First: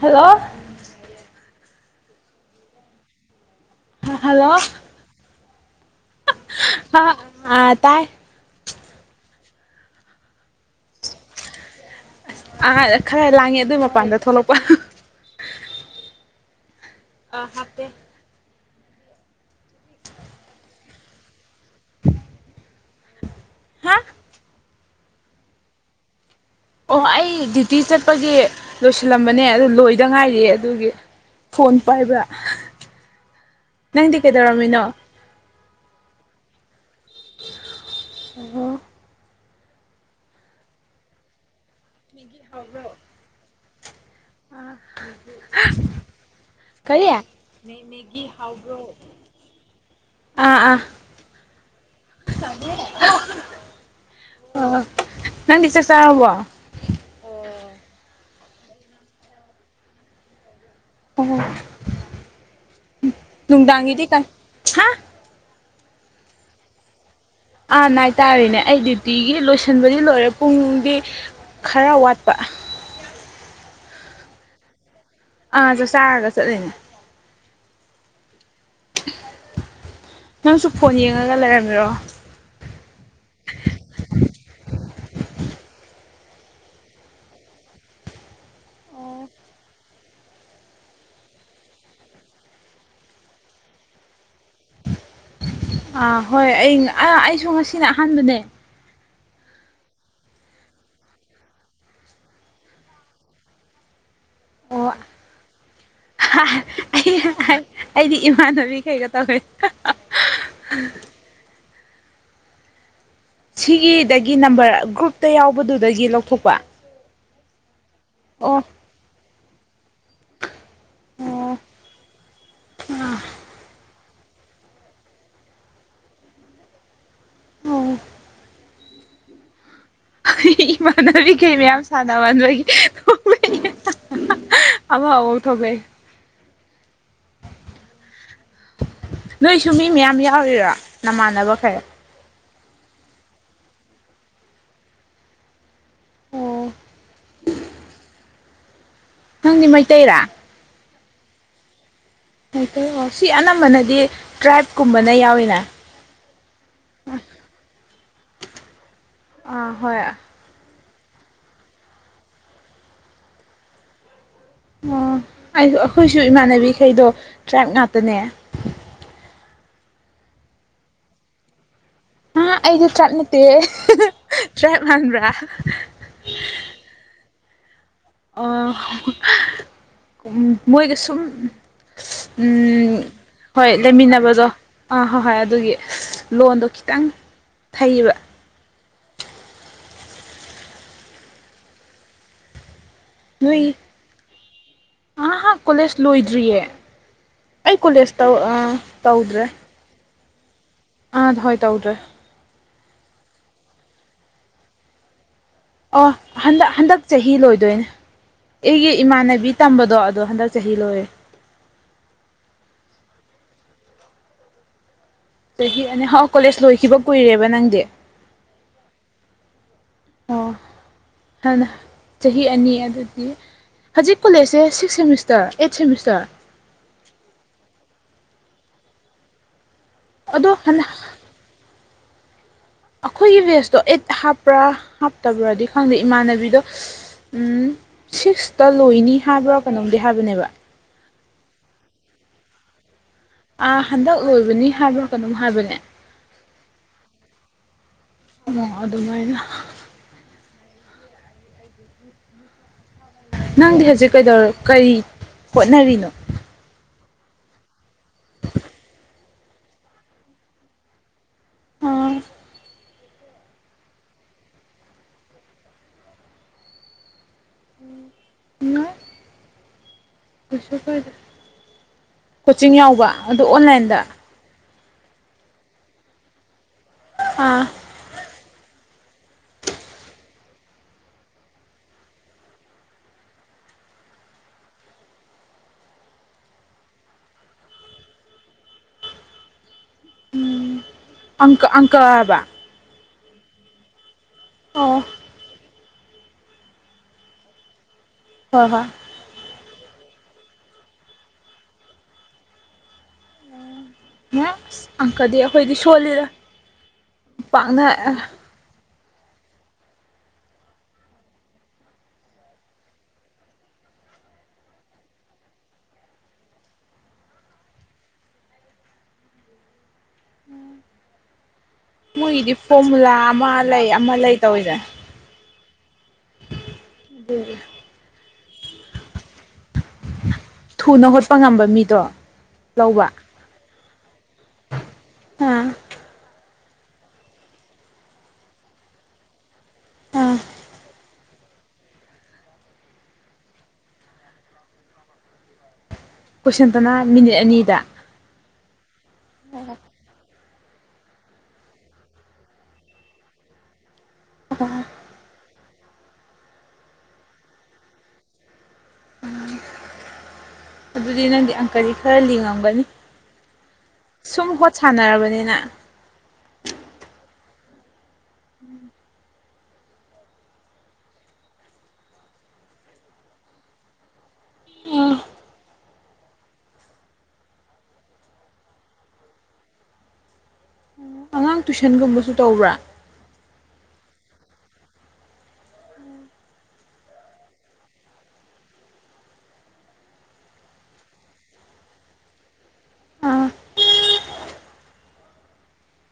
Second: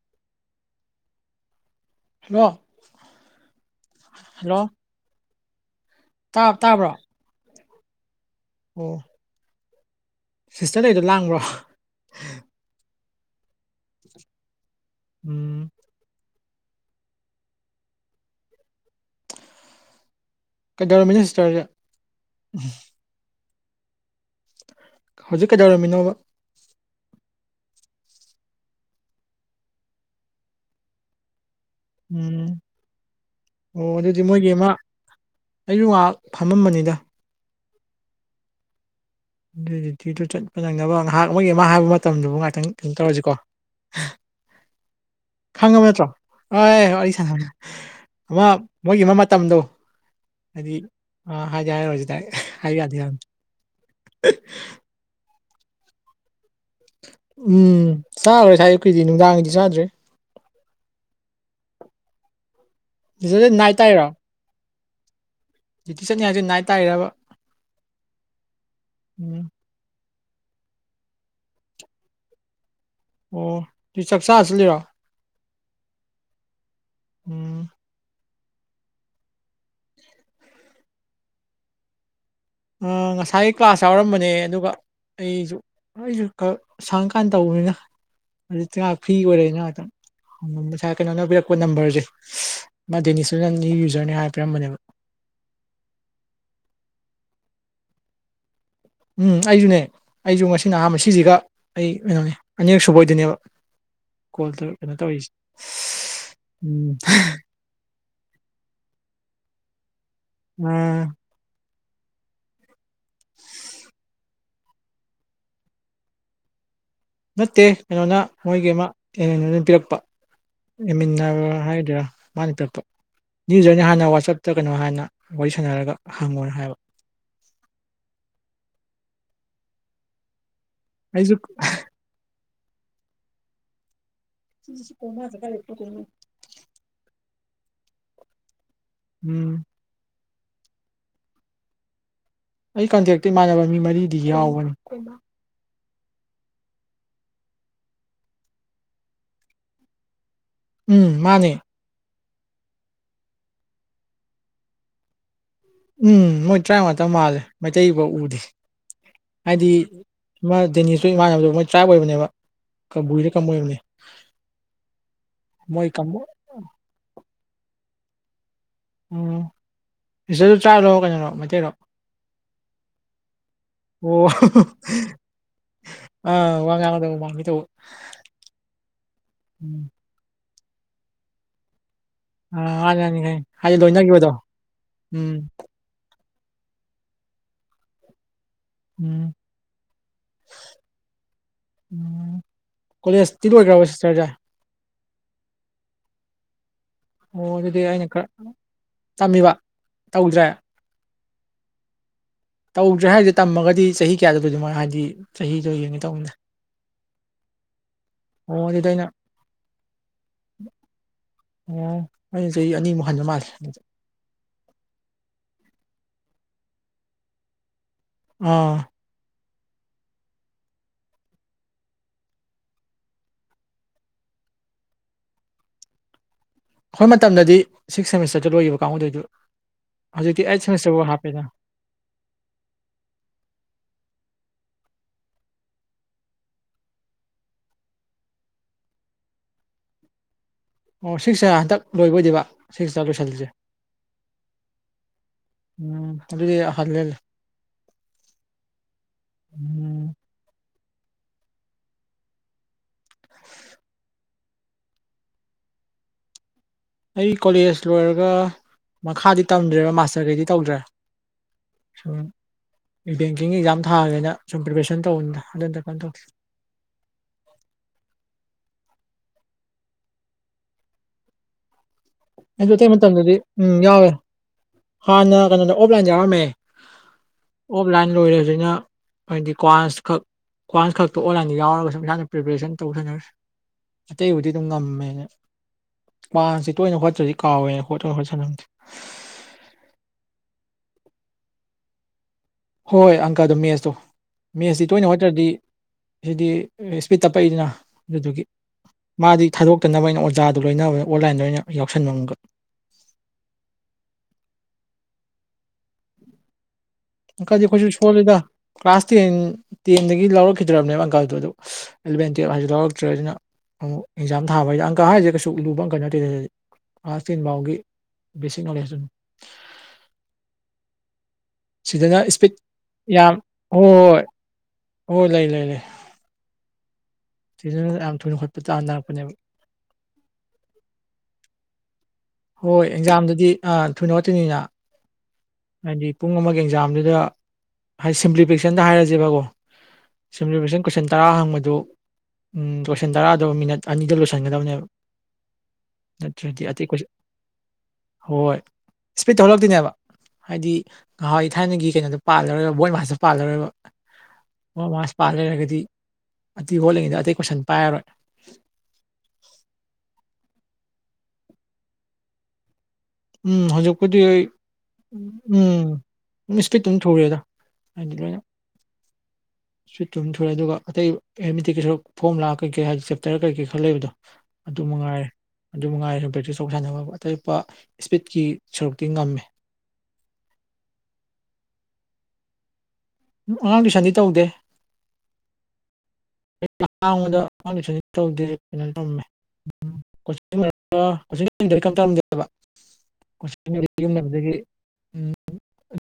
hello hello hello ꯇꯥ ꯇꯥꯕ꯭ꯔꯣ ꯑ ꯑ ꯇꯥꯏ ꯑꯣ ꯁꯤꯁꯇꯔꯗ ꯑꯩꯗꯣ ꯂꯥꯡꯕ꯭ꯔꯣ ꯑ ꯈꯔ ꯂꯥꯡꯉꯦ ꯑꯗꯨꯏ ꯃꯄꯥꯟꯗ ꯊꯣꯛꯂꯛꯄ ꯎꯝ ꯑ ꯍꯥꯞꯦ ꯀꯩꯗꯧꯔꯝꯃꯤꯅꯤ ꯁꯇꯔꯁꯦ ꯎꯝ ꯍꯥ ꯍꯧꯖꯤꯛ ꯀꯩꯗꯧꯔꯝꯃꯤꯅꯣꯕ ꯑꯣ ꯑꯩ ꯗ꯭ꯌꯨꯇꯤ ꯆꯠꯄꯒꯤ ꯂꯣꯏꯁꯤꯜꯂꯝꯕꯅꯦ ꯑꯗꯨ ꯂꯣꯏꯗ ꯉꯥꯏꯔꯤ ꯑꯗꯨꯒꯤ ꯐꯣꯟ ꯄꯥꯏꯕ꯭ꯔ ꯎꯝ ꯑꯣ ꯅꯪꯗꯤ ꯑꯗꯨꯗꯤ ꯃꯣꯏꯒꯤ ꯑꯃ ꯀꯩꯗꯧꯔꯝꯃꯤꯅꯣ ꯑꯩꯁꯨ ꯉꯥꯏꯍꯥꯛ ꯐꯝꯃꯝꯕꯅꯤꯗ ꯑꯗꯨꯒꯣ ꯑꯗꯨꯗꯤꯗ ꯆꯠꯄ ꯅꯪꯅꯕ ꯉꯥꯏꯍꯥꯛ ꯑꯃꯒꯤ ꯑꯃ ꯍꯥꯏꯕ ꯃꯇꯝꯗꯨꯕꯨ ꯉꯥꯏꯥꯛꯇꯪ ꯀꯩꯅꯣ ꯇꯧꯔꯁꯤꯀꯣ [unintelligible] ꯑꯥ ꯈꯪꯉꯕ ꯅꯠꯇ꯭ꯔꯣ ꯑ ꯀꯔꯤ ꯋꯥꯔꯤ ꯑꯥ ꯁ ꯑꯃ ꯃꯣꯏꯒꯤ ꯑꯃ ꯃꯇꯝꯗꯣ ꯍꯥꯏꯗꯤ ꯑꯥ ꯍꯥꯏꯗꯤꯦ ꯍꯥꯏꯔꯨꯔꯁꯤꯗ ꯍꯥꯏꯕ ꯌꯥꯗꯦ ꯑ ꯅꯪꯗꯤꯁ ꯆꯥ ꯍꯕꯣ ꯎꯝ ꯆꯥꯔꯔꯣꯏ ꯁꯥꯏ ꯑꯩꯈꯣꯏꯗꯤ ꯅꯨꯡꯗꯥꯡꯒꯤꯗꯤ ꯆꯥꯗ꯭ꯔꯦ ꯑꯣ ꯁꯤꯁꯇꯔꯁꯦ ꯅꯥꯏꯠ ꯅꯨꯡꯗꯥꯡꯒꯤꯗꯤ ꯀ ꯍꯥ ꯗꯨꯇꯤ ꯆꯠꯅꯤꯡ ꯍꯥꯏꯁꯤ ꯅꯥꯏ ꯇꯥꯏꯔꯕ ꯑꯥ ꯍꯥꯏꯇꯥꯔꯦꯅꯦ ꯑꯩ ꯗ꯭ꯌꯨꯇꯤꯒꯤ ꯎꯝ ꯂꯣꯏꯁꯤꯟꯕꯗꯤ ꯂꯣꯏꯔꯦ ꯄꯨꯡꯗꯤ ꯈꯔ ꯋꯥꯠꯄ ꯑꯣ ꯑꯗꯨ ꯆꯥꯛ ꯆꯥꯔꯁꯤ ꯂꯩꯔꯣ ꯑꯥ ꯆ ꯆꯥꯔꯒ ꯆꯠꯂꯤꯅꯦ ꯎꯝ ꯅꯪꯁꯨ ꯐꯣꯟ ꯌꯦꯡꯉꯒ ꯂꯩꯔꯝꯃꯤꯔꯣ ꯉꯁꯥꯏ ꯀ꯭ꯂꯥꯁ ꯌꯥꯎꯔꯝꯕꯅꯦ ꯑꯗꯨꯒ ꯑꯩꯁꯨ ꯑꯩꯁꯨ ꯁꯪꯀꯥꯟ ꯇꯧꯕꯅꯤꯅ ꯑꯗꯨ ꯇꯉꯥꯛ ꯐ꯭ꯔꯤ ꯑꯣꯏꯔ ꯉꯥꯛꯇꯪ ꯉꯁꯥꯏ ꯀꯩꯅꯣꯅ ꯄꯤꯔꯛꯄ ꯅꯝꯕꯔꯁꯦ ꯃꯥ ꯗꯦꯅꯤꯁꯇ ꯅ ꯅ ꯌꯨꯖꯔꯅꯦ ꯍꯥꯏ ꯄꯤꯔꯝꯕꯅꯦꯕ ꯑꯥ ꯍꯣꯏ ꯑꯩ ꯑꯩꯁꯨ ꯉꯁꯤꯅ ꯑꯍꯥꯟꯕꯅꯦ ꯎꯝ ꯑꯩꯁꯨꯅꯦ ꯑꯩꯁꯨ ꯉꯁꯤ ꯅ ꯑꯍꯥꯟꯕ ꯁꯤꯁꯤꯒ ꯑꯩ ꯀꯩꯅꯣꯅꯦ ꯑꯅꯤꯔ ꯁꯨꯕ ꯑꯣꯏꯗꯣꯏꯅꯦꯕ ꯀꯣꯜ ꯑꯣ ꯀꯩꯅꯣ ꯇꯧꯔꯤꯁꯦ ꯎꯝ ꯑꯩ ꯑꯩꯗꯤ ꯏꯃꯥꯟꯅꯕꯤ ꯀꯩꯒ ꯇꯧꯔꯦ ꯑ ꯁꯤꯒꯤꯗ ꯒꯤ ꯅꯝꯕꯔ ꯒ꯭ꯔꯨꯞꯇ ꯌꯥꯎꯕꯗꯨꯗꯒꯤ ꯂꯧꯊꯣꯛꯄ ꯅꯠꯇꯦ ꯀꯩꯅꯣꯅ ꯑꯣ ꯃꯣꯏꯒꯤ ꯑꯃ ꯑꯦꯅ ꯄꯤꯔꯛꯄ ꯑꯦꯃꯤꯟꯅꯕ ꯑꯣ ꯍꯥꯏꯒꯗ꯭ꯔꯥ ꯃꯥꯅ ꯄꯛꯄ ꯑꯥ ꯅ꯭ꯌꯨꯖꯔꯅꯤ ꯍꯥꯟꯅ ꯋꯥꯆꯞ ꯅ꯭ꯔ ꯀꯩꯅꯣ ꯍꯥꯏꯅ ꯋꯥꯔꯤ ꯁꯥꯟꯅꯔꯒ ꯍꯪꯉꯣꯅ ꯍꯥꯏꯕ ꯑꯣ ꯑꯩꯁꯨ ꯏꯃꯥꯟꯅꯕꯤꯈꯩ ꯃꯌꯥꯝ ꯁꯥꯟꯅꯕꯅꯕꯅꯕꯒꯤ ꯁꯨ ꯀꯣꯃ ꯀꯥꯏꯦꯣ ꯀ ꯎꯝ ꯅꯣꯏꯁꯨ ꯃꯤ ꯃꯌꯥꯝ ꯌꯥꯎꯔꯤꯔꯥ ꯅꯃꯥꯟꯅꯕ ꯈꯔ ꯑꯩ ꯀꯟꯇꯦꯛꯇ ꯏꯃꯥꯟꯅꯕ ꯃꯤ ꯃꯔꯤꯗꯤ ꯌꯥꯎꯕꯅꯤ ꯑꯣ ꯅꯪꯗꯤ ꯃꯩꯇꯩꯔꯥ ꯎꯝ ꯃꯥꯅꯦ ꯃꯩꯇꯩ ꯑꯣ ꯁꯤ ꯑꯅꯝꯕꯅꯗꯤ ꯇ꯭ꯔꯥꯏꯕꯀꯨꯝꯕꯅ ꯌꯥꯎꯋꯤꯅꯥ ꯎꯝ ꯃꯣꯏ ꯇ꯭ꯔꯥꯐ ꯉꯥꯛꯇ ꯃꯥꯜꯂꯦ ꯃꯩꯇꯩꯐꯥꯎ ꯎꯗꯦ ꯍꯥꯏꯗꯤ ꯑꯥ ꯍꯣꯏ ꯑꯣ ꯏꯃꯥ ꯗꯦꯅꯤꯁꯇꯣ ꯏꯃꯥꯟꯅꯕꯗꯣ ꯃꯣꯏ ꯇ꯭ꯔꯥꯏꯞ ꯑꯣꯏꯕꯅꯦꯕ ꯀꯕꯨꯢꯔ ꯀꯩꯅꯣꯝ ꯑꯣꯏꯕꯅꯤ ꯑꯣ ꯑꯩ ꯀꯥꯡꯕꯨ ꯑꯩꯈꯣꯏꯁꯨ ꯏꯃꯥꯟꯅꯕꯤꯈꯩꯗꯣ ꯇ꯭ꯔꯥꯏꯕ ꯉꯥꯛꯇꯅꯦ ꯎꯝ ꯁꯤꯁꯇꯔꯗꯨ ꯇ꯭ꯔꯥꯕꯂꯣ ꯀꯩꯅꯣꯔꯣ ꯃꯩꯇꯩꯔꯣ ꯍꯥ ꯑꯩꯗꯤ ꯇ꯭ꯔꯥꯕ ꯅꯠꯇꯦ ꯑꯣ ꯇ꯭ꯔꯥꯕ ꯃꯥꯟꯕ꯭ꯔꯥ ꯑꯥ ꯋꯥ ꯉꯥꯡꯕꯗ ꯃꯥꯟꯒꯦ ꯇꯧꯕ ꯑꯣ ꯎꯝ [unintelligible] ꯃꯣꯏꯒ ꯁꯨꯝ ꯑꯥ ꯎꯝ ꯃꯥꯅꯤ ꯃꯥꯅꯤ ꯈꯪꯉꯦ ꯍꯣꯏ ꯍꯥꯏꯗꯤ ꯂꯣꯏꯅꯈꯤꯕꯗꯣ ꯂꯩꯃꯤꯟꯅꯕꯗꯣ ꯑꯥ ꯍꯣꯏ ꯍꯣꯏ ꯎꯝ ꯑꯗꯨꯒꯤ ꯂꯣꯟꯗꯣ ꯈꯤꯇꯪ ꯊꯩꯕ ꯎꯝ ꯎꯝ ꯀꯣꯂꯦꯖꯇꯤ ꯂꯣꯏꯒ꯭ꯔꯕ ꯁꯤꯁꯇꯔꯖꯦ ꯑꯥ ꯍꯥ ꯀꯣꯂꯦꯖ ꯂꯣꯏꯗ꯭ꯔꯤꯌꯦ ꯑꯣ ꯑꯩ ꯑꯗꯨꯗꯤ ꯑꯩꯅ ꯀꯣꯂꯦꯖ ꯈꯔ ꯇꯧ ꯇꯧꯗ꯭ꯔꯦ ꯇꯝꯃꯤꯕ ꯇꯧꯗ꯭ꯔꯦ ꯑꯥ ꯍꯣꯏ ꯇꯧꯗ꯭ꯔꯦ ꯇꯧꯗ꯭ꯔꯦ ꯍꯥꯏꯁꯦ ꯇꯝꯃꯒꯗꯤ ꯆꯍꯤ ꯀꯌꯥꯗ ꯂꯣꯢꯗꯣꯢꯅꯣ ꯑꯗꯨꯃꯥꯏ ꯍꯥꯏꯗꯤ ꯆꯍꯤ [unintelligible] ꯑꯥ ꯍꯟꯗꯛ ꯍꯟꯗꯛ ꯆꯍꯤ ꯂꯣꯏꯗꯣꯏꯅꯤ ꯑꯣ ꯑꯗꯨꯗꯤ ꯑꯩꯒꯤ ꯑꯩꯅ ꯏꯃꯥꯟꯅꯕꯤ ꯇꯝꯕꯗꯣ ꯑꯗꯣ ꯍꯟꯗꯛ ꯆꯍꯤ ꯂꯣꯏꯔꯦ ꯑꯣ ꯑꯩꯅ ꯆꯍꯤ ꯑꯅꯤꯃꯨꯛ ꯍꯟꯕ ꯃꯥꯂꯤ ꯆꯍꯤ ꯑꯅꯤꯍꯥꯎ ꯀꯣꯂꯦꯖ ꯂꯣꯏꯈꯤꯕ ꯀꯨꯏꯔꯦꯕ ꯅꯪꯗꯤ ꯑꯥ ꯑꯣ ꯍꯥꯟꯅ ꯆꯍꯤ ꯑꯅꯤ ꯑꯗꯨꯗꯤ ꯍꯧꯖꯤꯛ ꯀꯣꯂꯦꯖꯁꯦ ꯁꯤꯛꯁ ꯁꯦꯃꯤꯁꯇꯔ ꯑꯩꯠ ꯁꯦꯃꯤꯁꯇꯔ ꯑꯩꯈꯣꯏ ꯃꯇꯝꯗꯗꯤ ꯁꯤꯛꯁ ꯁꯦꯃꯤꯁꯇꯔꯗ ꯂꯣꯏꯈꯤꯕ ꯀꯥꯡꯕꯨꯗꯨ ꯑꯣꯢꯗꯣꯢꯕ ꯍꯧꯖꯤꯛꯇꯤ ꯑꯗꯣ ꯑꯩꯠ ꯍꯥꯟꯅ ꯁꯦꯃꯤꯁꯇꯔꯐꯥꯎ ꯍꯥꯞꯄꯦꯗꯅ ꯑꯩꯈꯣꯏꯒꯤ ꯕꯦꯁꯇꯣ ꯑꯦꯠ ꯍꯥꯞꯄ꯭ꯔꯥ ꯍꯥꯞꯇꯕ꯭ꯔꯗꯤ ꯈꯪꯗꯦ ꯏꯃꯥꯟꯅꯕꯤꯗꯣ ꯎ ꯁꯤꯛꯁꯇ ꯂꯣꯏꯅꯤ ꯍꯥꯏꯕ꯭ꯔꯥ ꯀꯩꯅꯣꯝꯗꯤ ꯍꯥꯏꯕꯅꯦꯕ ꯑꯣ ꯁꯤꯛꯁꯦ ꯍꯟꯗꯛ ꯂꯣꯏꯕ ꯑꯣꯏꯗꯣꯢꯕ ꯁꯤꯛꯁ ꯇꯥ ꯂꯣꯏꯁꯤꯜꯂꯤꯁꯦ ꯑꯥ ꯍꯟꯗꯛ ꯂꯣꯏꯕꯅꯤ ꯍꯥꯏꯕ꯭ꯔꯥ ꯀꯩꯅꯣꯝ ꯍꯥꯏꯕꯅꯦ ꯎꯝ ꯑꯗꯨꯗꯤ ꯍꯜꯂꯦꯅꯦ ꯑꯣ ꯑꯗꯨꯃꯥꯏꯅ ꯎꯝ ꯅꯪꯗꯤ ꯍꯧꯖꯤꯛ ꯀꯩꯗꯧ ꯀꯔꯤ ꯍꯣꯠꯅꯔꯤꯅꯣ ꯑꯩ ꯀꯣꯂꯦꯖ ꯂꯣꯏꯔꯒ ꯃꯈꯥꯗꯤ ꯇꯝꯗ꯭ꯔꯦꯕ ꯃꯥꯁꯇꯔꯈꯩꯗꯤ ꯇꯧꯗ꯭ꯔꯦ ꯑꯥ ꯁꯨꯝ ꯕꯦꯡꯀꯤꯡ ꯑꯦꯛꯖꯥꯝ ꯊꯥꯔꯒꯦꯅ ꯁꯨꯝ ꯄ꯭ꯔꯤꯄꯦꯔꯦꯁꯟ ꯇꯧꯕꯅꯤꯗ ꯑꯗꯨ ꯅꯠꯇ ꯀꯩꯝ ꯇꯧꯗꯦ [unintelligible] ꯀꯩꯁꯨ ꯀꯥꯢꯗꯦ ꯑꯩꯁꯨ ꯀꯣꯆꯤꯡ ꯑꯇꯩ ꯌꯥꯎꯕ ꯃꯇꯝꯗꯗꯤ ꯑꯗꯨ ꯎꯝ ꯑꯣꯟꯂꯥꯏꯟꯗ ꯌꯥꯎꯋꯦ ꯍꯥꯟꯅ ꯀꯩꯅꯣꯗ ꯑꯣꯞꯂꯥꯏꯟꯗ ꯌꯥꯎꯔꯝꯃꯦ ꯍꯥ ꯑꯣꯞꯂꯥꯏꯟ ꯂꯣꯏꯔꯦ ꯍꯧꯖꯤꯛꯅ ꯍꯥꯏꯗꯤ ꯀ꯭ꯋꯥꯁ ꯈꯛ ꯀ꯭ꯋꯥꯥꯁ ꯈꯛꯇ ꯑꯣꯟꯂꯟꯗ ꯌꯥꯎꯔꯒꯁꯨ ꯏꯁꯅ ꯄ꯭ꯔꯤꯄꯦꯔꯦꯁꯟ ꯇꯧ ꯁꯥꯅꯔꯦ ꯑꯇꯩꯕꯨꯗꯤ ꯑꯗꯨꯝ ꯉꯝꯃꯦ [unintelligible] ꯇꯣꯏꯅ ꯍꯣꯠꯠꯇ꯭ꯔꯗꯤ ꯀꯥꯎꯋꯦꯅ ꯍꯣꯠꯇꯣꯏꯅ ꯍꯣꯠ ꯁꯥꯅꯕꯅꯤ ꯑꯪꯀ ꯑꯪꯀꯑꯕꯥ ꯍꯣꯏ ꯑꯪꯀꯗꯣ ꯃꯦꯠꯁꯇꯣ ꯃꯦꯠꯁꯇꯤ ꯑꯣ ꯇꯣꯏꯅ ꯍꯣꯠꯇ꯭ꯔꯗꯤ ꯁꯤꯗꯤ ꯏꯁꯄꯤꯠ ꯇꯞꯄꯛꯏꯗꯅ ꯑꯗꯨꯗꯨꯒꯤ ꯍꯣꯏ ꯍꯣꯏ ꯃꯥꯗꯤ ꯊꯥꯗꯣꯛꯇꯅꯕ ꯑꯩꯅ ꯑꯣꯖꯥꯗꯨꯣ ꯂꯣꯏꯅꯕ ꯑꯣꯟꯂꯥꯏꯟꯗ ꯑꯣꯏꯅ ꯌꯥꯎꯁꯟꯕꯒ [unintelligible] ꯑꯪꯀꯗꯤ ꯑꯩꯈꯣꯏꯗꯤ ꯁꯣꯜꯂꯤꯗ ꯑꯪꯀꯜꯗꯤ ꯄꯥꯛꯅ ꯑꯩꯈꯣꯏꯁꯨ ꯁꯣꯜꯂꯤꯗ ꯀ꯭ꯂꯥꯁ ꯇꯦꯟ ꯇꯦꯟꯗꯒꯤ ꯂꯧꯔꯛꯈꯤꯗ꯭ꯔꯕꯅꯦꯕ ꯑꯪꯀꯜꯗꯨ ꯑꯗꯨ ꯑꯦꯂꯚꯦꯟ ꯇꯨꯌꯦꯜꯞ ꯍꯥꯏꯁꯦ ꯂꯧꯔꯛꯇ꯭ꯔꯦ ꯑꯗꯨꯅ ꯑꯃꯨꯛ ꯑꯦꯛꯖꯥꯝ ꯊꯥꯕ ꯍꯥꯏꯗꯤ ꯑꯪꯀ ꯍꯥꯏꯔꯤꯁꯦ ꯀꯩꯁꯨ ꯂꯨꯕ ꯑꯪꯀ ꯅꯠꯇꯦꯗꯤ ꯑ ꯇꯤꯟ ꯐꯥꯎꯒꯤ ꯕꯦꯁꯤꯛ ꯅꯣꯂꯦꯖ ꯗꯨꯅꯤ ꯁꯤꯗꯅ ꯏꯁꯄꯤꯠ ꯃꯣꯏꯒꯤꯗꯤ ꯐꯣꯔꯃꯨꯂꯥ ꯑꯃ ꯂꯩ ꯑꯃ ꯂꯩ ꯇꯧꯔꯤꯁꯦ ꯑꯣ ꯂꯩ ꯂꯩ ꯂꯩ ꯁꯤꯅ ꯌꯥꯝ ꯊꯨꯅ ꯇꯥꯥꯟꯅꯔꯛꯄꯅꯦꯕ ꯊꯨꯅ ꯍꯣꯠꯄ ꯉꯝꯕ ꯃꯤꯗꯣ ꯍꯣꯏ ꯂꯧꯕ ꯑꯦꯛꯖꯥꯝꯗꯗꯤ ꯑ ꯊꯣꯏꯅ ꯍꯠꯇꯣꯏꯅꯤꯅ ꯑꯥ ꯍꯥꯏꯗꯤ ꯄꯨꯡ ꯑꯃꯒꯤ ꯑꯦꯛꯖꯥꯝꯗꯨꯗ ꯍꯥꯏꯗꯤ ꯁꯤꯝꯄ꯭ꯂꯤꯐꯤꯀꯦꯁꯟꯗ ꯍꯥꯏꯔꯁꯦꯕꯀꯣ ꯑꯥ [unintelligible] ꯇꯔꯥ ꯍꯪꯕꯗꯨ ꯂꯣꯏꯁꯤꯟ ꯇꯔꯥꯗ ꯃꯤꯅꯠ ꯑꯅꯤꯗ ꯂꯣꯏꯁꯤꯟꯒꯗꯕꯅꯦꯕ ꯅꯠꯇ꯭ꯔꯗꯤ ꯑꯇꯩ ꯀꯣꯏꯁꯟꯇꯅ ꯀꯁꯨ ꯃꯤꯅꯤꯠ ꯑꯅꯤꯗ ꯍꯣꯏ ꯏꯁꯄꯤꯠ ꯇꯧꯍꯜꯂꯛꯇꯣꯏꯅꯦꯕ ꯍꯥꯏꯗꯤ ꯉꯍꯋꯥ ꯊꯥꯏꯅꯒꯤ ꯀꯩꯅꯣꯗꯣ ꯄꯥꯜꯂꯔꯣꯏꯕ ꯕꯣꯏꯠ ꯃꯥꯥꯁꯇꯣ ꯄꯥꯜꯂꯔꯣꯏꯕ ꯑꯣ ꯕꯣꯏ ꯃꯥꯥꯁ ꯄꯥ ꯂꯩꯔꯒꯗꯤ ꯑꯇꯩ ꯍꯣꯜꯂꯤꯉꯩꯗ ꯑꯇꯩ ꯀꯣꯏꯁꯟ ꯄꯥꯏꯔꯔꯣꯏ ꯎꯝ ꯑꯗꯨꯗꯤ ꯅꯪꯗꯤ ꯑꯪꯀꯔꯤ ꯈꯔ ꯂꯤꯡꯉꯝꯒꯅꯤ ꯎꯝ ꯍꯧꯖꯤꯛꯄꯨꯗꯤ ꯁꯨꯝ ꯍꯣꯠ ꯁꯥꯟꯅꯔꯕꯅꯤꯅ ꯎꯝ ꯏꯁꯄꯤꯠꯇ ꯑꯗꯨꯝ ꯊꯧꯔꯦꯗ ꯍꯥꯏꯗꯤ ꯁꯨꯠꯇꯨꯝ ꯊꯨꯔꯦ ꯑꯗꯨꯒ ꯑꯇꯩ ꯑꯇꯤ ꯀꯩ ꯁꯔ ꯐꯣꯝ ꯂꯥꯛ ꯀꯩꯀꯩ ꯍꯥꯏꯗꯤ ꯆꯦꯞꯇꯔ ꯀꯩꯀꯩ ꯈꯜꯂꯦꯕꯗꯣ ꯑꯗꯨ ꯃꯉꯥꯏꯔꯦ ꯑꯗꯨ ꯃꯅꯨꯡꯉꯥꯏꯔꯦ ꯕ꯭ꯔꯦꯛꯇꯤꯁ ꯇꯧ ꯁꯥꯟꯅꯕ ꯑꯇꯣꯞꯄ ꯏꯁꯄꯤꯠꯀꯤ ꯁꯔꯨꯛꯇꯤ ꯉꯝꯃꯦ ꯑꯉꯥꯡ ꯇꯨꯏꯁꯟꯒꯨꯝꯕꯁꯨ ꯇꯧꯕ꯭ꯔꯥ ꯎꯝ ꯑꯉꯥꯡ ꯇꯨꯏꯁꯟꯗꯤ ꯇꯧꯗꯦ ꯑꯩ ꯍꯥꯡꯕꯗ ꯇꯧꯗꯦ ꯀꯩꯅꯣ ꯇꯝꯃꯦ [unintelligible] ꯎꯝ [unintelligible] ꯗꯒꯤ ꯎꯝ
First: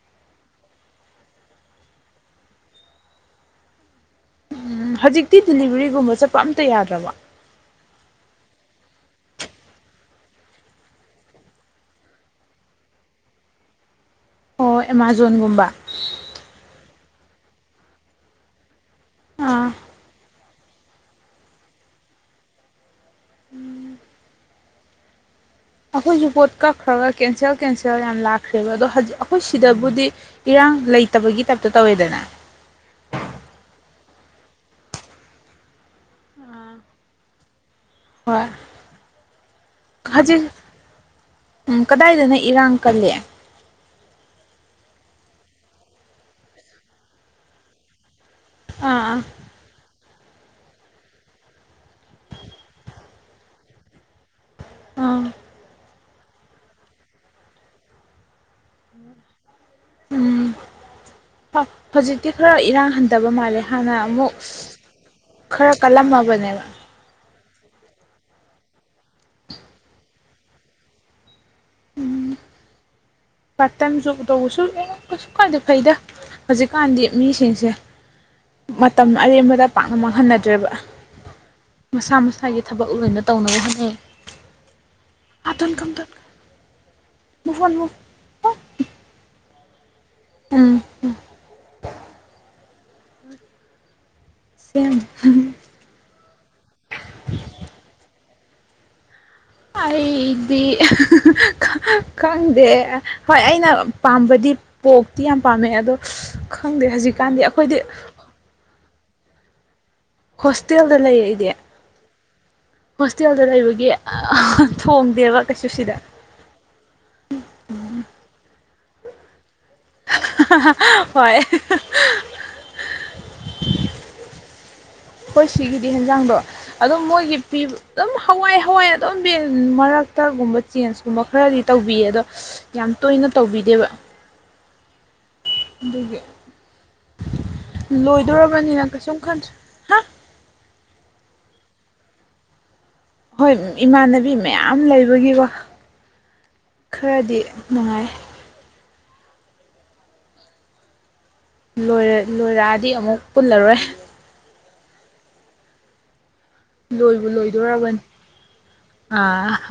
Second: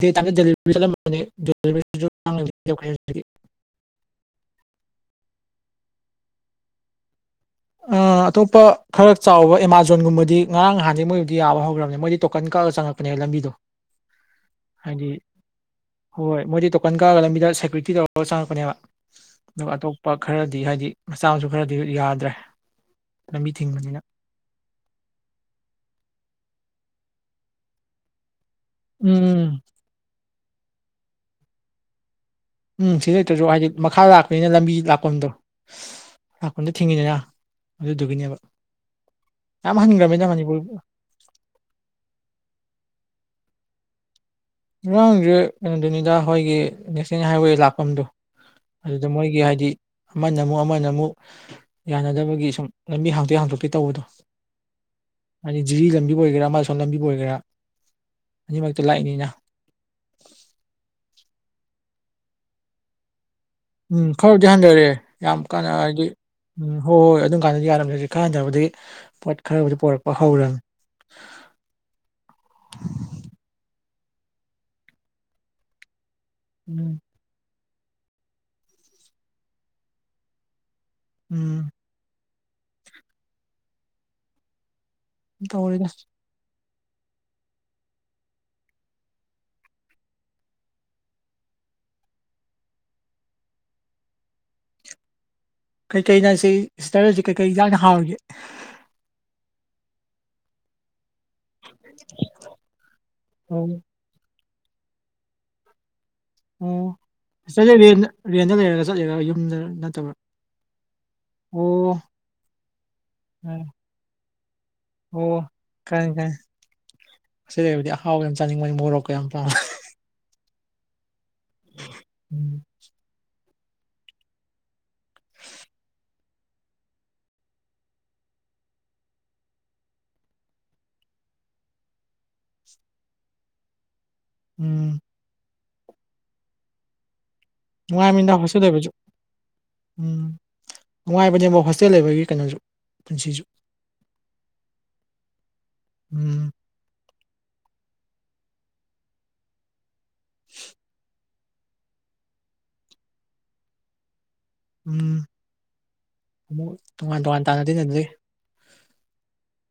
ꯗꯦꯇꯥꯏꯃꯗ ꯗꯦꯂꯤꯕꯔꯤ ꯆꯠꯂꯝꯕꯅꯤ ꯗꯦꯂꯤꯗꯔꯤꯁꯨ ꯇꯥꯡ ꯂꯩꯗꯅꯤꯅ ꯇꫭꯛꯈꯔꯦ ꯍꯧꯖꯤꯛꯇꯤ ꯎꯝ ꯍꯧꯖꯤꯛꯇꯤ ꯗꯤꯂꯤꯚꯔꯤꯒꯨꯝꯕ ꯆꯠꯄ ꯑꯝꯇ ꯌꯥꯗ꯭ꯔꯕ ꯑꯥ ꯑꯇꯣꯞꯄ ꯈꯔ ꯆꯥꯎꯕ ꯑꯦꯃꯥꯖꯣꯟꯒꯨꯝꯕꯗꯤ ꯉꯔꯥꯡ ꯍꯥꯟꯗꯤ ꯃꯣꯏꯕꯨꯗꯤ ꯌꯥꯕ ꯍꯧꯈ꯭ꯔꯕꯅꯤ ꯃꯣꯏꯗꯤ ꯇꯣꯀꯟ ꯀꯛꯑꯒ ꯆꯪꯉꯛꯄ ꯄꯥꯅꯦ ꯂꯝꯕꯤꯗꫭ ꯑꯣ ꯑꯦꯃꯥꯖꯣꯟꯒꯨꯝꯕ ꯍꯣꯏ ꯃꯣꯏꯗꯤ ꯇꯣꯀꯟ ꯀꯥꯔꯒ ꯂꯝꯕꯤꯗ ꯁꯦꯀ꯭ꯌꯨꯔꯤꯇꯤ ꯇꯧꯔꯒ ꯆꯪꯉꯛꯄꯅꯦꯕ ꯑꯥ ꯑꯗꯨꯒ ꯑꯇꯣꯞꯄ ꯄ ꯈꯔꯗꯤ ꯍꯥꯏꯗꯤ ꯃꯆꯥ ꯃꯁꯨ ꯈꯔꯗꯤ ꯌꯥꯗ꯭ꯔꯦ ꯂꯝꯕꯤ ꯊꯤꯡꯕꯅꯤꯅ ꯑꯩꯈꯣꯏꯁꯨ ꯄꯣꯠ ꯀꯛꯈ꯭ꯔꯒ ꯀꯦꯟꯁꯦꯜ ꯀꯦꯟꯁꯦꯜ ꯌꯥꯝ ꯂꯥꯛꯈ꯭ꯔꯦꯕ ꯑꯗꯣ ꯍꯧꯖꯤꯛ ꯑꯩꯈꯣꯏ ꯎꯝ ꯁꯤꯗꯕꯨꯗꯤ ꯏꯔꯥꯡ ꯂꯩꯇꯕꯒꯤ ꯇꯥꯏꯞꯇ ꯇꯧꯋꯦꯗꯅ ꯎꯝ ꯁꯤꯗ ꯂꯩꯇ꯭ꯔꯁꯨ ꯍꯥꯏꯗꯤ ꯃꯈꯥ ꯂꯥꯛꯄꯅꯤꯅ ꯂꯝꯕꯤ ꯂꯥꯛꯐꯝꯗꯣ ꯂꯥꯛꯐꯝꯗꯣ ꯑꯥ ꯊꯤꯡꯉꯤꯗꯅ ꯑꯗꯨꯗꯨꯒꯤꯅꯦꯕ ꯍꯣꯏ ꯌꯥꯝ ꯍꯟꯈ꯭ꯔꯃꯤꯗ ꯃꯅꯤꯄꯨꯔ ꯎꯝ ꯀꯗꯥꯏꯗꯅ ꯏꯔꯥꯡ ꯀꯜꯂꯦ ꯏꯔꯥꯡꯁꯦ ꯀꯩꯅꯣꯗꯨꯅꯤꯗ ꯑꯩꯈꯣꯏꯒꯤ ꯅꯦꯁꯅꯦꯜ ꯍꯥꯏꯋꯦ ꯂꯥꯛꯐꯝꯗꯣ ꯑꯗꯨꯗ ꯑꯥ ꯃꯣꯏꯒꯤ ꯍꯥꯏꯗꯤ ꯑꯃꯅ ꯑꯃꯨꯛ ꯑꯃꯅ ꯑꯃꯨꯛ ꯌꯥꯅꯗꯕꯒꯤ ꯁꯨꯝ ꯂꯝꯕꯤ ꯍꯥꯡꯇꯣꯛꯑ ꯍꯥꯡꯇꯣꯛꯇꯦ ꯇꯧꯕꯗꯣ ꯑꯥ ꯍꯥꯏꯗꯤ ꯖꯤꯔꯤ ꯂꯝꯕꯤꯕꯨ ꯑꯣꯏꯒꯦꯔꯥ ꯃꯥꯁꯣꯟ ꯂꯝꯕꯤꯕꯨ ꯑꯣꯏꯒꯦꯔꯥ ꯑꯅꯤꯃꯛꯇ ꯂꯥꯛꯏꯅꯤꯅ ꯎꯝ ꯍ ꯍꯧꯖꯤꯛꯇꯤ ꯈꯔ ꯏꯔꯥꯡ ꯍꯟꯊꯕ ꯃꯥꯜꯂꯦ ꯍꯥꯟꯅ ꯎꯝ ꯑꯃꯨꯛ ꯈꯔꯗꯤ ꯍꯟꯊꯔꯑꯦ ꯌꯥꯝ ꯀꯥꯟꯅ ꯈꯔ ꯍꯥꯏꯗꯤ ꯀꯜꯂꯝꯃꯕꯅꯦꯕ ꯎꯝ ꯍꯣꯏ ꯍꯣꯏ ꯑꯗꯨꯝ ꯀꯥꯟꯗ ꯌꯥꯔꯝꯗꯦ ꯍꯧꯖꯤꯛ ꯈꯔ ꯍꯟꯊꯕꯗꯤ ꯄꯣꯠ ꯈꯔꯕꯨꯗꯤ ꯄꯨꯔꯛꯄ ꯍꯧꯔꯝ ꯎꯝ ꯄꯥꯔꯠ ꯇꯥꯏꯝ ꯖꯣꯕ ꯇꯧꯕꯁꯨꯉ ꯀꯩꯁꯨ ꯀꯥꯟꯗꯤ ꯐꯩꯗ ꯎꯝ ꯍꯧꯖꯤꯛꯀꯥꯟꯗꯤ ꯃꯤꯁꯤꯡꯁꯦ ꯃꯇꯝ ꯑꯔꯦꯝꯕꯗ ꯄꯥꯛꯅ ꯃꯥꯡꯍꯟꯅꯗ꯭ꯔꯦꯕ ꯎꯝ ꯃꯁꯥ ꯃꯁꯥꯒꯤ ꯊꯕꯛ ꯂꯣꯏꯅ ꯇꯧꯅꯕ ꯍꯣꯠꯅꯩ ꯇꯧꯔꯦꯗ ꯃ ꯐꯣꯟ ꯃꯨ ꯎꯝ ꯁꯦꯝ ꯀꯩꯀꯩꯅ ꯁꯤ ꯁꯤꯇꯔꯁꯤ ꯀꯩꯀꯩ ꯌꯥꯝꯅ ꯍꯥꯎꯔꯤꯒꯦ ꯑꯩꯗꯤ ꯈꯪꯗꯦ ꯍꯣꯏ ꯑꯩꯅ ꯑꯣ ꯄꯥꯝꯕꯗꯤ ꯄꯣꯛꯇꯤ ꯌꯥꯝ ꯄꯥꯝꯃꯦ ꯑꯗꯣ ꯈꯪꯗꯦ ꯑꯣ ꯍꯧꯖꯤꯛꯀꯥꯟꯗꯤ ꯁꯤꯁꯇꯔꯁꯦ ꯑꯩꯈꯣꯏꯗꯤ ꯔꯦꯟ ꯔꯦꯟꯗ ꯂꯩꯔꯒ ꯆꯠꯂꯤꯔꯥꯕ ꯌꯨꯝꯗ ꯅꯠꯇꯕ ꯍꯣꯁꯇꯦꯜꯗ ꯂꯩꯔ ꯑꯩꯗꯤ ꯍꯣꯁꯇꯦꯜꯗ ꯑꯥ, ꯂꯩꯕꯒꯤ ꯑꯣ ꯊꯣꯡꯗꯦꯕ ꯀꯩꯁꯨ ꯁꯤꯗ ꯁꯤ ꯂꯩꯕꯗꯤ ꯑꯍꯥꯎꯕ ꯌꯥꯝ ꯆꯥꯅꯤꯡꯕꯅꯤ ꯃꯣꯔꯣꯛꯀ ꯌꯥꯝ ꯄꯥꯃꯦ ꯍꯣꯏ ꯎꯝ ꯍꯈꯣꯏ ꯁꯤꯒꯤꯗꯤ ꯍꯟꯖꯥꯡꯗꯣ ꯑꯗꯨꯝ ꯃꯣꯏꯒꯤ ꯄꯤꯕ ꯑꯗꯨꯝ ꯍꯋꯥꯏ ꯍꯋꯥꯏ ꯑꯗꯨꯝ ꯄꯤ ꯃꯔꯛꯇꯛꯒꯨꯝꯕ ꯆꯦꯟꯖꯀꯨꯝꯕ ꯈꯔꯗꯤ ꯇꯧꯕꯤꯌꯦ ꯑꯗꯣ ꯌꯥꯝ ꯇꯣꯏꯅ ꯇꯧꯕꯤꯗꯦꯕ ꯎꯝ ꯑꯗꯨꯒꯤ ꯅꯨꯡꯉꯥꯏꯕꯅꯤꯗ ꯍꯣꯁꯇꯦꯜ ꯂꯣꯏꯗꯣꯔꯕꯅꯤꯅ ꯂꯩꯕꯁꯨ ꯀꯩꯁꯨꯝ ꯈꯟꯗꯦ ꯎꯝ ꯅꯨꯡꯉꯥꯏꯕꯅꯦꯕ ꯍꯣꯁꯇꯦꯜ ꯂꯩꯕꯒꯤ ꯀꯩꯅꯣꯁꯨ ꯄꯨꯟꯁꯤꯁꯨ ꯍꯣꯏ ꯏꯃꯥꯟꯅꯕꯤ ꯃꯌꯥꯝ ꯂꯩꯕꯒꯤꯀꯣ ꯎꯝ ꯈꯔꯗꯤ ꯅꯨꯡꯉꯥꯏ [unintelligible] ꯂꯣꯏꯔꯦ ꯂꯣꯏꯔꯛꯑꯗꯤ ꯑꯃꯨꯛ ꯄꯨꯜꯂꯔꯣꯏ ꯎꯝ ꯑꯃꯨꯛ ꯇꯣꯉꯥꯟ ꯇꯣꯉꯥꯟ ꯇꯥꯟꯅꯗꯤꯅ ꯑꯗꯨꯗꯤ ꯑ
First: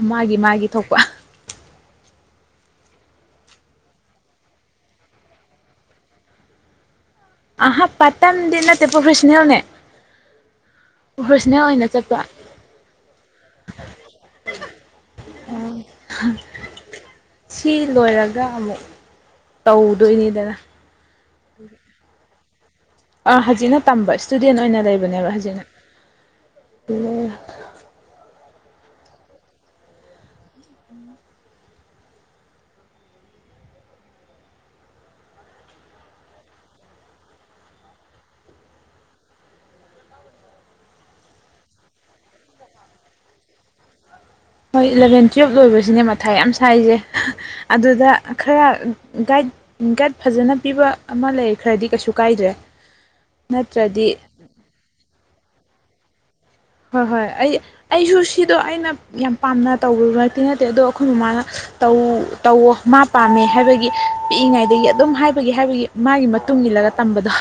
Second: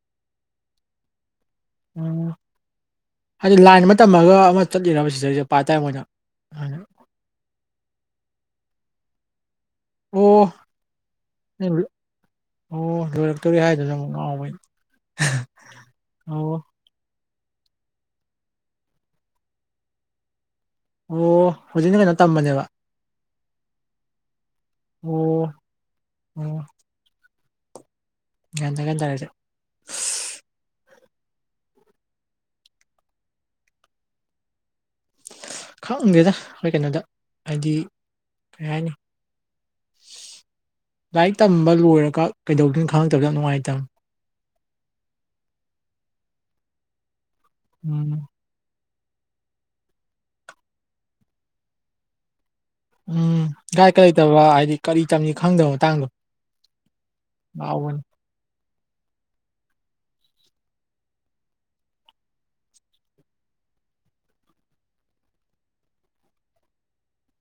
ꯃꯥꯒꯤ ꯃꯥꯒꯤ ꯊꯣꯛꯄ ꯎ ꯍꯥꯏꯗꯤ ꯂꯥꯏꯟ ꯑꯃ ꯇꯝꯃꯒ ꯑꯃ ꯆꯠꯂꯤꯔꯕ ꯁꯤꯗꯩꯁꯤꯦ ꯄꯥ ꯇꯥꯏ ꯃꯣꯏꯗ ꯑꯗꯨꯅ ꯑꯍ ꯄꯇꯝꯗꯤ ꯅꯠꯇꯦ ꯄ꯭ꯔꯣꯐꯦꯁꯅꯦꯜꯅꯦ ꯑꯣ ꯄ꯭ꯔꯣꯐꯔꯁꯅꯦꯜ ꯑꯣꯏꯅ ꯆꯠꯄ ꯑꯣ ꯂꯣꯏꯔꯛꯇꯔꯤ ꯍꯥꯏꯗꯨꯁꯨ ꯑꯃꯨꯛ ꯉꯥꯎꯕꯩ ꯑꯣ ꯁꯤ ꯂꯣꯏꯔꯒ ꯑꯃꯨꯛ ꯇꯧꯗꯣꯏꯅꯤꯗꯅ ꯑꯣ ꯍꯧꯖꯤꯛꯅ ꯀꯩꯅꯣ ꯇꯝꯕꯅꯦꯕ ꯑꯥ ꯍꯧꯖꯤꯛꯅ ꯇꯝꯕ ꯏꯁꯇꯨꯗꯦꯟ ꯑꯣꯏꯅ ꯂꯩꯕꯅꯦꯕ ꯑꯣ ꯍꯧꯖꯤꯛꯅ ꯗꯒꯗꯦ ꯈꯪꯗꯦꯗ ꯑꯩꯈꯣꯏ ꯀꯩꯅꯣꯗ ꯍꯥꯏꯗꯤ ꯀꯩ ꯍꯥꯏꯅꯤ ꯂꯥꯏꯔꯤꯛ ꯇꯝꯕ ꯂꯣꯏꯔꯒ ꯀꯩꯗꯧꯗꯣꯏꯣ ꯈꯪꯉꯛꯇꯕꯗ ꯌꯥꯝ ꯅꯨꯡꯉꯥꯏꯇꯕ ꯍꯣꯏ ꯏꯂꯚꯦꯟ ꯇꯨꯌꯦꯦꯜꯕ ꯂꯣꯏꯕꯁꯤꯅꯦ ꯃꯊꯥꯏ ꯌꯥꯝ ꯁꯥꯏꯁꯦ ꯑꯗꯨꯗ ꯎꯝ ꯈꯔ ꯒꯥꯏꯗ ꯒꯥꯏꯗ ꯐꯖꯅ ꯄꯤꯕ ꯑꯃ ꯂꯩ ꯈꯔꯗꯤ ꯀꯩꯁꯨ ꯀꯥꯏꯗ꯭ꯔꯦ ꯎꯝ ꯒꯥꯏꯀ ꯅꯠꯇ꯭ꯔꯗꯤ ꯂꯩꯇꯕ ꯍꯥꯏꯗꯤ ꯀꯔꯤ ꯆꯝꯅꯤ ꯈꯪꯗꯕ ꯃꯇꯥꯡꯗꯣ ꯍꯣꯏ ꯍꯣꯏ ꯑꯩ ꯉꯥꯎꯕꯅꯤ ꯑꯩꯁꯨ ꯁꯤꯗꯣ ꯑꯩꯅ ꯌꯥꯝ ꯄꯥꯝꯅ ꯇꯧꯕ ꯅꯛꯇꯤ ꯅꯠꯇꯦ ꯑꯗꯣ ꯑꯩꯈꯣꯏ ꯃꯃꯥꯅ ꯧ ꯇꯧꯋꯣ ꯃꯥ ꯄꯥꯝꯃꯦ ꯍꯥꯏꯕꯒꯤ ꯄꯤꯛꯏꯉꯩꯗꯒꯤ ꯑꯗꯨꯝ ꯍꯥꯏꯕꯒꯤ ꯍꯥꯏꯕꯒꯤ ꯃꯥꯒꯤ ꯃꯇꯨꯡ ꯏꯜꯂꯒ ꯇꯝꯕꯗꯣ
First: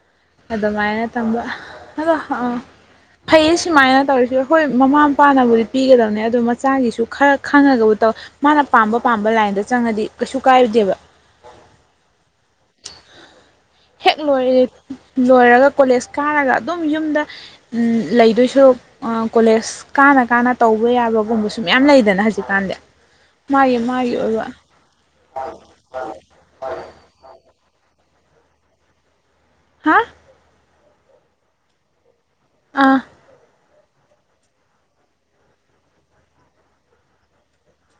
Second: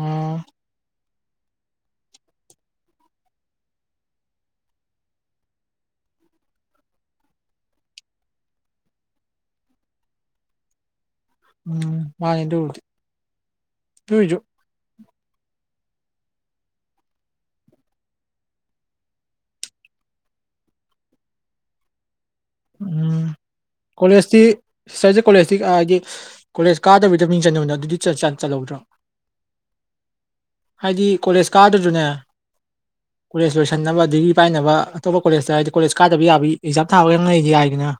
ꯑ ꯑꯗꯨꯃꯥꯏꯅ ꯇꯝꯕ ꯑꯗꯣ ꯐꯩꯌꯦ ꯁꯨꯃꯥꯏꯅ ꯇꯧꯔꯤꯁ ꯍꯣꯏ ꯃꯃꯥ ꯃꯄꯥꯅꯕꯨꯗꯤ ꯄꯤꯒꯗꯕꯅꯦ ꯑꯗꯨ ꯃꯆꯥꯒꯤꯁꯨ ꯈꯔ ꯈꯪꯉꯒꯕꯨ ꯇꯧꯋꯤ ꯃꯥꯅ ꯄꯥꯝꯕ ꯄꯥꯝꯕ ꯂꯥꯏꯟꯗ ꯆꯪꯉꯗꯤ ꯀꯩꯁꯨ ꯀꯥꯏꯔꯨꯗꯦꯕ ꯎꯝ ꯃꯥꯅꯦꯗꯨꯗꯤ ꯍꯦꯛ ꯇꯁꯨꯣ ꯂꯣꯏꯔꯦ ꯂꯣꯏꯔꯒ ꯀꯣꯂꯦꯖ ꯀꯥꯔꯒ ꯑꯗꯨꯝ ꯌꯨꯝꯗ ꯂꯩꯗꯣꯏꯁꯨꯔ ꯀꯣꯂꯦꯖ ꯀꯥꯟꯅ ꯀꯥꯟꯅ ꯇꯧꯕ ꯌꯥꯕꯒꯨꯝꯕꯁꯨ ꯃꯌꯥꯝ ꯂꯩꯗꯅ ꯍꯧꯖꯤꯛ ꯍꯧꯖꯤꯛꯀꯥꯟꯗ ꯎꯝ ꯃꯥꯒꯤ ꯃꯥꯒꯤ ꯀꯣꯂꯦꯖꯇꯤ ꯑꯣꯏꯕ ꯁꯤꯁꯇꯔꯁꯦ ꯀꯣꯂꯦꯖꯇꯤ ꯍꯥꯏꯗꯤ ꯀꯣꯂꯦꯖ ꯀꯥꯗꯕꯤꯩꯗ ꯃꯤꯡ ꯆꯟꯕꯗꯣ ꯑꯗꯨꯗꯤ ꯆꯜꯍꯧꯗ꯭ꯔꯣ [inaudible] [inaudible] ꯍꯥ ꯍꯥꯏꯗꯤ ꯀꯣꯂꯦꯖ ꯀꯥꯗꯔꯖꯨꯅꯦ ꯑꯥ ꯀꯣꯂꯦꯖ ꯂꯣꯏꯁꯤꯟꯅꯕ ꯗꯤꯒ꯭ꯔꯤ ꯄꯥꯏꯅꯕ ꯑꯇꯣꯞꯄ ꯀꯂꯦꯖꯇ ꯍꯥꯏꯗꯤ ꯀꯣꯂꯦꯖ ꯀꯥꯗꯕ ꯌꯥꯕꯤ ꯑꯦꯛꯖꯥꯛ ꯊꯥꯕ ꯈꯪꯅ ꯌꯥꯏꯗꯅ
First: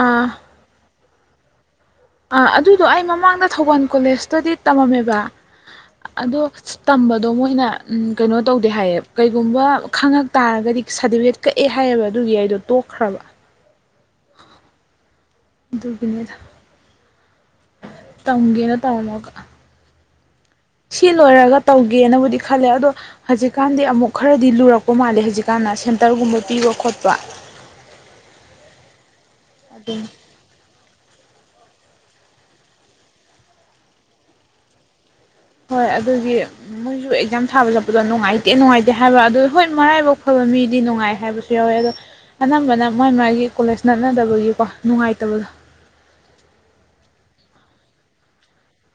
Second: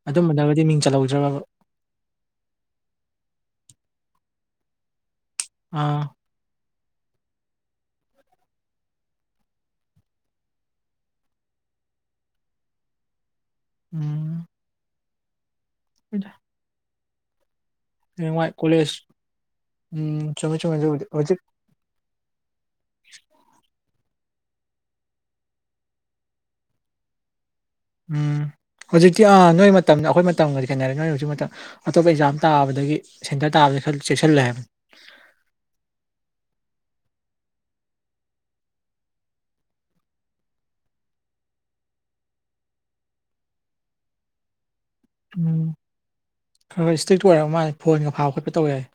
ꯑꯥ ꯑꯗꯨꯝꯕꯗꯒꯗꯤ ꯃꯤꯡ ꯆꯜꯍꯧꯗ꯭ꯔꯕ ꯑ ꯑꯗꯨꯗꯣ ꯑꯩ ꯃꯃꯥꯡꯗ ꯊꯧꯕꯥꯜ ꯀꯣꯂꯦꯖꯇꯗꯤ ꯇꯝꯃꯝꯃꯦꯕ ꯑꯥ ꯑꯗꯣ ꯇꯝꯕꯗꯣ ꯃꯣꯏꯅ ꯀꯩꯅꯣ ꯇꯧꯗꯦ ꯍꯥꯏꯌꯦꯕ ꯀꯩꯒꯨꯝꯕ ꯈꯪꯉꯛ ꯇꯥꯔꯒꯗꯤ ꯁꯥꯔꯇꯤꯐꯤꯀꯦꯠ ꯀꯛꯑꯦ ꯍꯥꯏꯌꯦꯕ ꯑꯗꯨꯒꯤ ꯑꯩꯗꯣ ꯇꯣꯛꯈ꯭ꯔꯕ ꯎꯝ ꯍꯣꯏꯗ ꯑꯗꯨꯒꯤꯅꯦꯗ ꯍꯌꯦꯡꯋꯥꯏ ꯇꯝꯒꯦꯅ ꯀꯣꯂꯦꯖ ꯇꯧꯔꯝꯃꯒ ꯆꯨꯝꯃꯦ ꯆꯨꯝꯃꯦ ꯑꯗꯨꯕꯨꯗꯤ ꯁꯤ ꯍꯧꯖꯤꯛ ꯂꯣꯏꯔꯒ ꯇꯧꯒꯦꯅꯕꯨꯗꯤ ꯈꯜꯂꯦ ꯑꯗꯣ ꯍꯧꯖꯤꯛꯀꯥꯟꯗꯤ ꯑꯃꯨꯛ ꯈꯔꯗꯤ ꯂꯨꯔꯛꯄ ꯃꯥꯜꯂꯦ ꯍꯧꯖꯤꯛꯀꯥꯟꯅ ꯁꯦꯟꯇꯔꯒꯨꯝꯕ ꯄꯤꯕ ꯈꯣꯠꯄ ꯎꯝ ꯍꯧꯖꯤꯛꯇꯤ ꯑ ꯅꯣꯏ ꯑꯗꯨꯝ ꯃꯇꯝꯗ ꯑꯩꯈꯣꯏ ꯇꯝꯒꯗꯤ ꯈꯦꯅꯔꯦ ꯅꯣꯏꯅ ꯍꯧꯖꯤꯛ ꯃꯇꯝ ꯑꯇꯣꯞꯄ ꯑꯦꯛꯖꯥꯝ ꯇꯥꯕꯗꯒꯤ ꯁꯦꯟꯇꯔ ꯇꯥꯕꯗ ꯈꯔ ꯆꯦꯛꯁꯤꯜꯂꯦ ꯍꯥꯏꯕ ꯍꯣꯏ ꯑꯗꯨꯒꯤ ꯃꯣꯏꯁꯨ ꯑꯦꯛꯖꯥꯝ ꯊꯥꯕ ꯆꯠꯄꯗꯣ ꯅꯨꯡꯉꯥꯏꯇꯦ ꯅꯨꯡꯉꯥꯏꯇꯦ ꯍꯥꯏꯕ ꯑꯗꯨ ꯍꯣꯏ ꯃꯔꯥꯏꯕꯥꯛ ꯐꯕ ꯃꯤꯗꯤ ꯅꯨꯡꯉꯥꯏ ꯍꯥꯏꯕꯁꯨ ꯌꯥꯎꯋꯦ ꯑꯗꯣ ꯑꯅꯝꯕꯅ ꯃꯥꯏ ꯃꯥꯒꯤ ꯀꯣꯂꯦꯖ ꯅꯠꯅꯗꯕꯒꯤꯀꯣ ꯅꯨꯡꯉꯥꯏꯇꯕꯗꯣ ꯎꯝ ꯈꯔ ꯈꯔ ꯏꯁꯇ꯭ꯔꯤꯛ ꯑꯣꯏꯔ ꯃꯥꯜ ꯐꯣꯟꯒ ꯐꯥꯕ ꯈꯣꯠꯄ ꯇꯧꯋ ꯍꯥꯏ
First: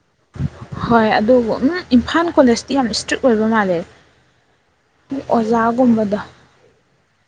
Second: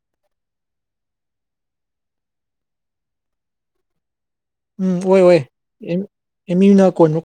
ꯍꯣꯏ ꯑꯗꯨꯕꯨ ꯎꯝ ꯏꯝꯐꯥꯜ ꯀꯣꯂꯦꯖꯇꯤ ꯌꯥꯝ ꯏꯁꯇ꯭ꯔꯤꯛ ꯑꯣꯏꯕ ꯃꯥꯜꯂꯦ ꯑꯣꯖꯥꯒꯨꯝꯕꯗ ꯑꯦꯃꯤꯅ ꯀꯣꯟꯅꯨꯡ